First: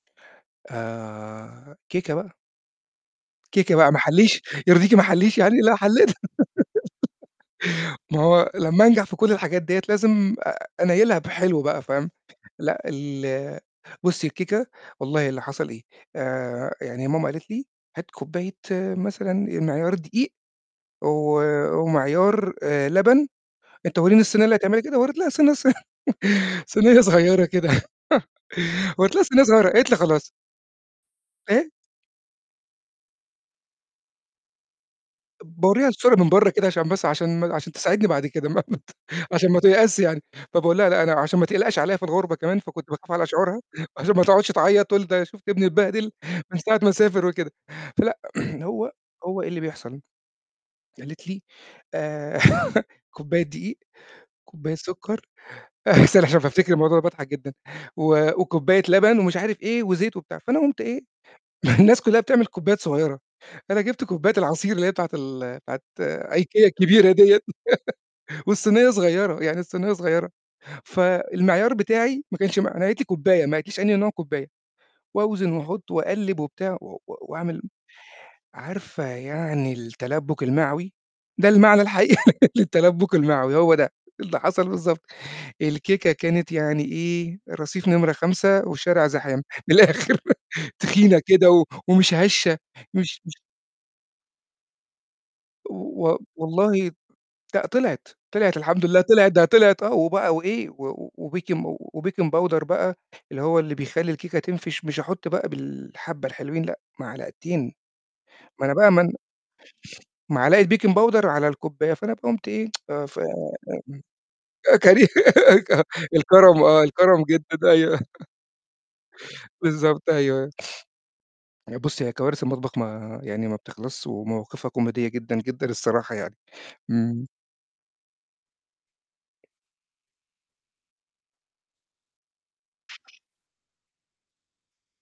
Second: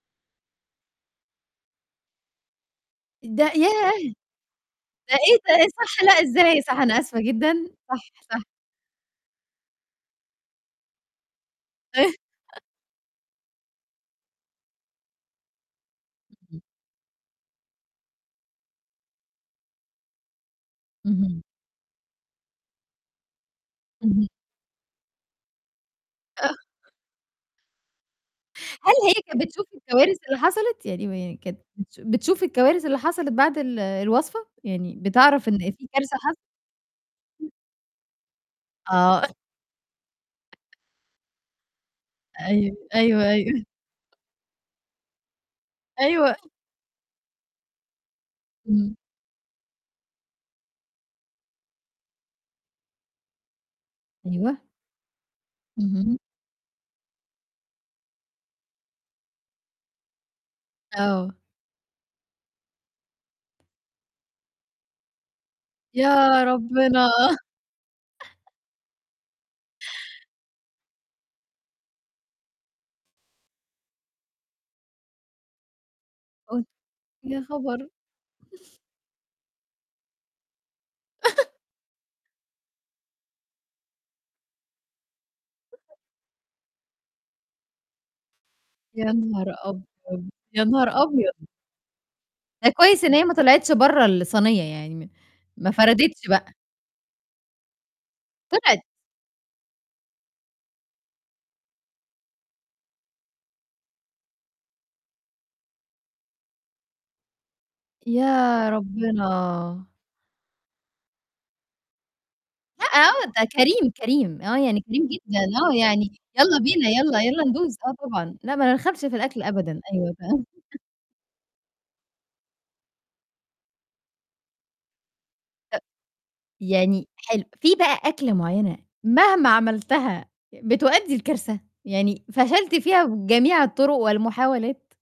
آآ، كيكة بقى. ده كيكة بقى ما ياه! أحلّيش؟ يرضيكِ ما ده إيه أحلّيش يعني؟ ده لا صح حليت لأ إزاي صح، أنا آسفة جدًا. صح، ما صح. هو لما أنجح في كل الحاجات ديّة لازم أ أنيّلها بحلو بقى، فاهم؟ إيه لأ ال بُصي الكيكة والله اللي حصل إيه؟ امم. آآ يعني ماما قالت لي هات كوبّاية مثلًا أ معيار دقيق و اهم. ومعيار آآ لبن أنت ورّيني اهم. الصينية اللي هتعملها كده؟ ورّيت لها الصينية الص آه. صينية صغيرة كده هل هي ورّيت لها كانت صينية بتشوف صغيرة، قالت لي الكوارث خلاص. اللي حصلت؟ يعني م كانت إيه؟ بتش بتشوف الكوارث اللي حصلت بعد ال الوصفة، يعني بتعرف إن باورّيها في الصورة كارثة من حص برّا كده عشان بس عشان امم. ما عشان تساعدني بعد كده، ما ما ت آه. أ عشان ما تيأسش يعني، فباقول لها لأ أنا عشان ما تقلقش عليّا في الغربة كمان أيو فكنت باخاف على أيوه، شعورها، أيوه. وعشان ما تقعدش تعيّط تقول ده شُفت ابني اتبهدل أيوه من ساعة ما سافر وكده، فلأ هو إمم. هو إيه اللي بيحصل؟ قالت لي آآ، كوبّاية دقيق، أيوه. كوبّاية سكر اهم. استنّي عشان بافتكر الموضوع باضحك جدًا و وكوبّاية لبن ومش عارف إيه وزيت وبتاع، فأنا قمت إيه؟ آه. ما الناس كلها بتعمل كوبّايات صغيرة، أنا جبت كوبّاية العصير اللي هي بتاعة ال بتاعة يا IKEA ربنا! الكبيرة دِيّة والصينية صغيرة، يعني الصينية صغيرة، فالمعيار بتاعي ما كانش ما أنا قالِت لي كوبّاية ما قالِتليش أنهي نوع كوبّاية وأوزن وأحُط وأقلّب أوه وبتاع و يا وأعمل خبر! عارفة يعني التلبُّك المعوي؟ ده المعنى الحقيقي للتلبُّك المعوي، هو ده. اللي حصل بالضبط الكيكة كانت يعني إيه؟ رصيف نمرة 5 يا والشارع زحام، نهار من الآخر أبيض! يا نهار تخينة أبيض! كده ومش هشة ده كويس إن مش هي ما مش طلعتش برّا الصينية يعني، م ما و و فردِتش بقى. والله لأ طلعِت، طلعِت طلعِت! الحمد لله، طلعِت ده طلعِت آه وبقى وإيه و وBakin وBaking powder بقى اللي هو اللي بيخلّي الكيكة تنفش، مش أحُط بقى بالحبّة الحلوين لأ معلقتين. ما يا أنا بقى ما أنا ربنا! معلقة Baking powder على الكوبّاية، فأنا بقى قُمت إيه لأ آآ ف آه ده آه كريم، كريم. آه يعني كري كريم جدًا، آه ك يعني يالّا الكرم آه بينا، يالّا الكرم يالّا جدًا ندوس، آه أيوه طبعًا، لأ ما نرخمش في الأكل أبدًا. بالضبط أيوه، فاهمة. أيوه. يعني بُصي هي كوارث المطبخ ما يعني ما بتخلصشِ ومواقفها كوميدية جدًا، جدًا أ الصراحة يعني. يعني امم. حلو، في بقى أكلة معينة، مهما عملتها بتؤدي لكارثة، يعني فشلت فيها بجميع الطرق والمحاولات؟